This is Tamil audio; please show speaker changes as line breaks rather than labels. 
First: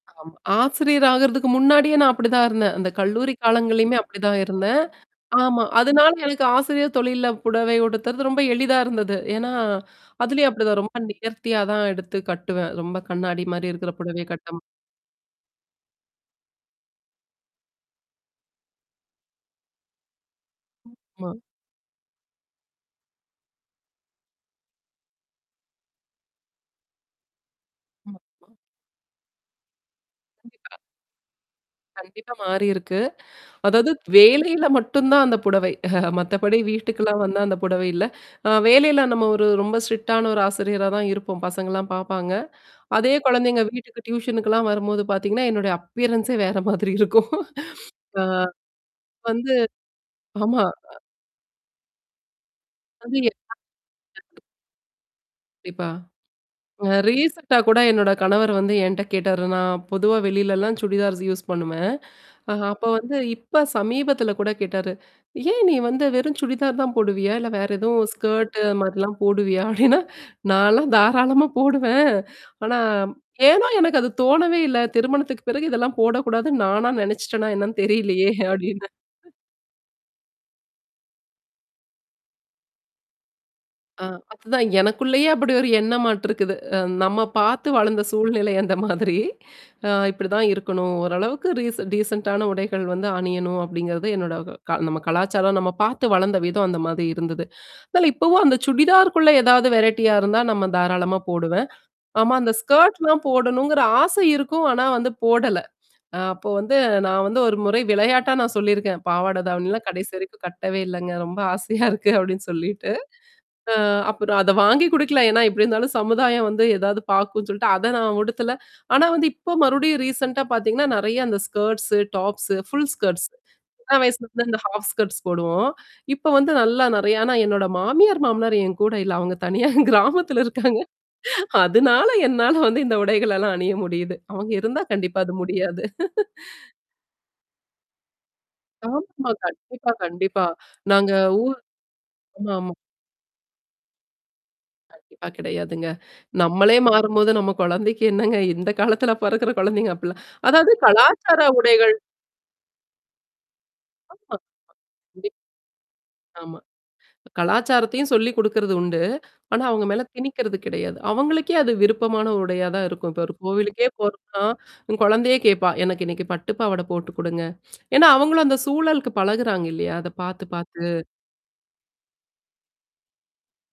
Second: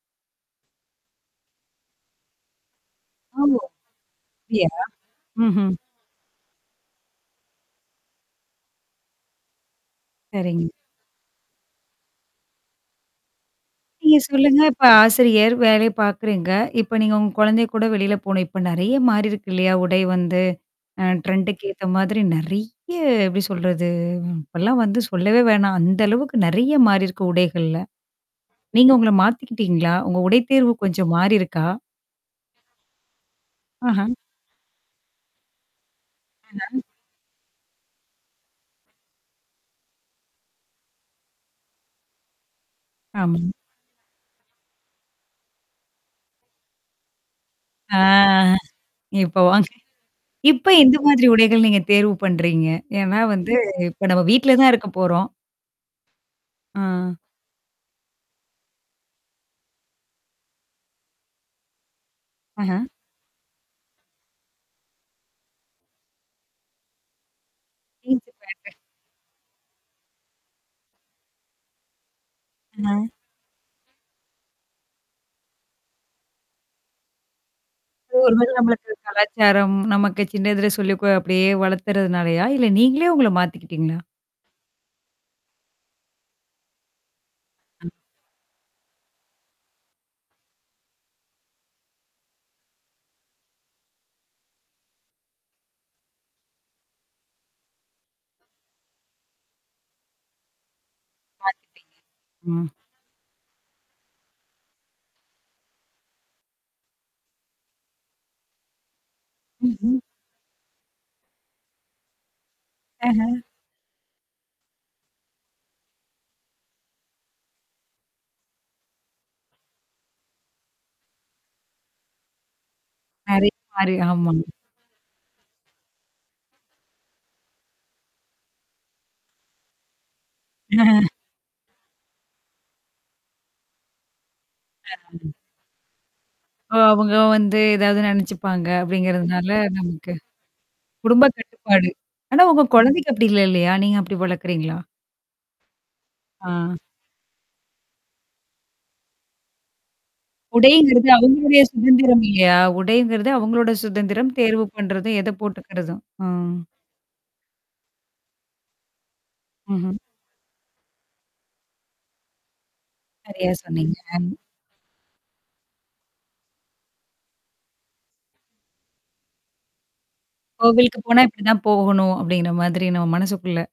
ஆமா. ஆசிரியர் ஆகுறதுக்கு முன்னாடியே நான் அப்படிதான் இருந்தேன். அந்த கல்லூரி
ஆமா.
காலங்கள்லயுமே அப்படிதான்
அப்புடியா?
இருந்தேன். ஆமா.
ம்ஹ்ம்.
அதனால எனக்கு ஆசிரியர் தொழில்ல புடவை உடுத்துறது ரொம்ப எளிதா இருந்தது. ஏன்னா, அதுலயும்
சரிங்க.
அப்படிதான் ரொம்ப நேர்த்தியா தான் எடுத்து கட்டுவேன். ரொம்ப கண்ணாடி மாரி இருக்கிற
நீங்க
புடவை
சொல்லுங்க.
கட்டம்
இப்ப ஆசிரியர், வேலை பார்க்குறீங்க. இப்ப நீங்க உங்க குழந்தை கூட வெளில போணும். இப்ப நிறைய மாறிருக்கு இல்லையா? உடை வந்து. அ
ஆமா.
ட்ரெண்டுக்கு ஏத்த மாதிரி நிறைய எப்படி சொல்றது? இப்பல்லாம் வந்து சொல்லவே வேணாம். அந்த அளவுக்கு நிறைய மாறியிருக்கு உடைகள்ல.
ஆமா.
நீங்க உங்கள மாத்திக்கிட்டீங்களா? உங்க உடை தேர்வு
[unintelligible]
கொஞ்சம் மாறிருக்கா?
கண்டிப்பா மாறியிருக்கு. அதாவது
ஆஹ.
வேலையில மட்டும் தான் அந்த புடவை. மத்தபடி
ஆஹ.
வீட்டுக்கல்லாம் வந்தா அந்த புடவை இல்ல. அ வேலையில நம்ம ஒரு ரொம்ப ஸ்ட்ரிக்ட்டான ஒரு ஆசிரியரா தான் இருப்போம். பசங்கள்லாம் பார்ப்பாங்க. அதே
ஆமா.
குழந்தைங்க வீட்டுக்கு டியூஷனுக்குல்லாம் வரும்போது பார்த்தீங்கன்னா, என்னுடைய அப்பியரன்ஸே வேற மாதிரி இருக்கும்.
ஆ.
அ.
இப்ப
வந்து
வாங்க.
ஆமா.
இப்ப எந்த
அ
மாதிரி உடைகள் நீங்க தேர்வு பண்றீங்க?
அது
ஏன்னா வந்து, இப்ப நம்ம
[unintelligible]
வீட்ல தான் இருக்க போறோம்.
கண்டிப்பா. அ
ஆ.
ரீசென்ட்டா கூட என்னோட கணவர் வந்து என்கிட்ட கேட்டாரு. நான் பொதுவா வெளிலலாம் சுடிதார்ஸ் யூஸ் பண்ணுவேன். அ
ஆஹ.
அப்ப வந்து இப்ப சமீபத்தில கூட கேட்டாரு. ஏன் நீ வந்து வெறும் சுடிதார் தான் போடுவியா? இல்ல வேற எதுவும்
ஜீன்ஸ்
ஸ்கர்ட்
பேண்ட்டு.
அது மாதிரிலாம் போடுவியா? அப்படின்னா, நான்லாம் தாராளமா போடுவேன். ஆனா,
ஆமா.
ஏனோ எனக்கு அது தோணவே இல்ல. திருமணத்துக்கு பிறகு இதெல்லாம் போடக்கூடாதுன்னு நானா நினச்சிட்டேனா என்னன்னு தெரியலையே!
ஒரு வேளை
அப்படின்னு.
நம்மளுக்கு கலாச்சாரம், நமக்கு சின்ன இதுல சொல்லி கொ அப்படியே வளர்த்துறதுனாலயா? இல்ல நீங்களே உங்கள மாத்திக்கிட்டீங்களா?
அ அதுதான் எனக்குள்ளேயே அப்படி ஒரு எண்ணமாட்டுருக்குது. அ நம்ம பார்த்து
ஆ.
வளர்ந்த சூழ்நிலை அந்த மாதிரி. அ இப்படிதான் இருக்கணும். ஓரளவுக்கு ரீசன் டீசென்ட்டான உடைகள் வந்து அணியணும் அப்படிங்கிறது என்னோட க நம்ம கலாச்சாரம், நம்ம பார்த்து வளர்ந்த விதம் அந்த மாதிரி இருந்தது. அதனால இப்பவும் அந்த சுடிதார்குள்ள ஏதாவது வெரைட்டியா இருந்தா நம்ம தாராளமா போடுவேன். ஆமா, அந்த
மாத்திட்டிங்க. ம்.
ஸ்கர்ட்லாம் போடணுங்கிற ஆசை இருக்கும். ஆனா வந்து போடல. அ அப்போ வந்து நான் வந்து ஒரு முறை விளையாட்டா நான் சொல்லியிருக்கேன். பாவாட தாவணிலாம்
ம்ஹ்ம்.
கடைசி வரைக்கும் கட்டவே இல்லங்க. ரொம்ப ஆசையா இருக்கு அப்படின்னு சொல்லிட்டு.
ஹாஹா.
அ அப்புறம் அத வாங்கி குடுக்கல. ஏன்னா, எப்படி இருந்தாலும் சமுதாயம் வந்து ஏதாவது பார்க்கும்னு சொல்லிட்டு அத நான் உடுத்தல. ஆனா வந்து இப்போ மறுபடியும் ரீசென்ட்டா பார்த்தீங்கன்னா, நெறைய அந்த ஸ்கர்ட்ஸ், டாப்ஸ, ஃபுல் ஸ்கர்ட்ஸ்.
அதே மாரி,
சின்ன
ஆமா.
வயசுலருந்து இந்த ஹாஃப் ஸ்க்ட்ஸ் போடுவோம். இப்ப வந்து நல்லா நிறைய. ஆனா என்னோட மாமியார், மாமினார் என் கூட இல்ல. அவங்க தனியா கிராமத்துல இருக்காங்க. அதனால என்னால வந்து இந்த உடைகள எல்லாம் அணிய முடியுது. அவங்க இருந்தா கண்டிப்பா அது
[unintelligible]
முடியாது.
ஓ, அவங்க வந்து ஏதாவது நினச்சுப்பாங்க
ஆமாமா,
அப்படிங்கிறதுனால
கண்டிப்பா,
நமக்கு.
கண்டிப்பா. நாங்க
குடும்ப
ஊர்
கட்டுப்பாடு. ஆனா உங்க
ஆமாமா.
குழந்தைக்கு அப்படி இல்ல இல்லையா? நீங்க அப்படி வளர்க்கறீங்களா?
கண்டிப்பா கிடையாதுங்க.
ஆ.
நம்மளே மாறும்போது, நம்ம குழந்தைக்கு என்னங்க? இந்த காலத்துல பிறக்கிற குழந்தைங்க அப்பிலாம். அதாவது
உடைங்கிறது
கலாச்சார
அவங்களுடைய
உடைகள்
சுதந்திரம் இல்லையா? உடைங்கிறது அவங்களோட
ஆமா.
சுதந்திரம்,
ஆமா.
தேர்வு பண்றதும், எத
கண்டிப்பா.
போட்டுக்கறதும். ம்.
ஆமா. கலாச்சாரத்தையும் சொல்லிக் குடுக்குறது உண்டு. ஆனா, அவங்க
ம்ஹ்ம்.
மேல திணிக்கிறது கிடையாது. அவங்களுக்கே அது விருப்பமான உடையா தான் இருக்கும். இப்ப ஒரு
சரியா
கோவிலுக்கே
சொன்னீங்க. அ.
போறோம்னா, குழந்தையே கேப்பா. எனக்கு இன்னைக்கு பட்டு பாவாட போட்டு குடுங்க. ஏன்னா, அவங்களும் அந்த சூழலுக்கு பழகுறாங்க இல்லையா? அத பார்த்து,
கோவிலுக்கு
பார்த்து.
போனா இப்படிதான் போகணும் அப்படிங்கிற மாதிரி நம்ம மனசுக்குள்ள.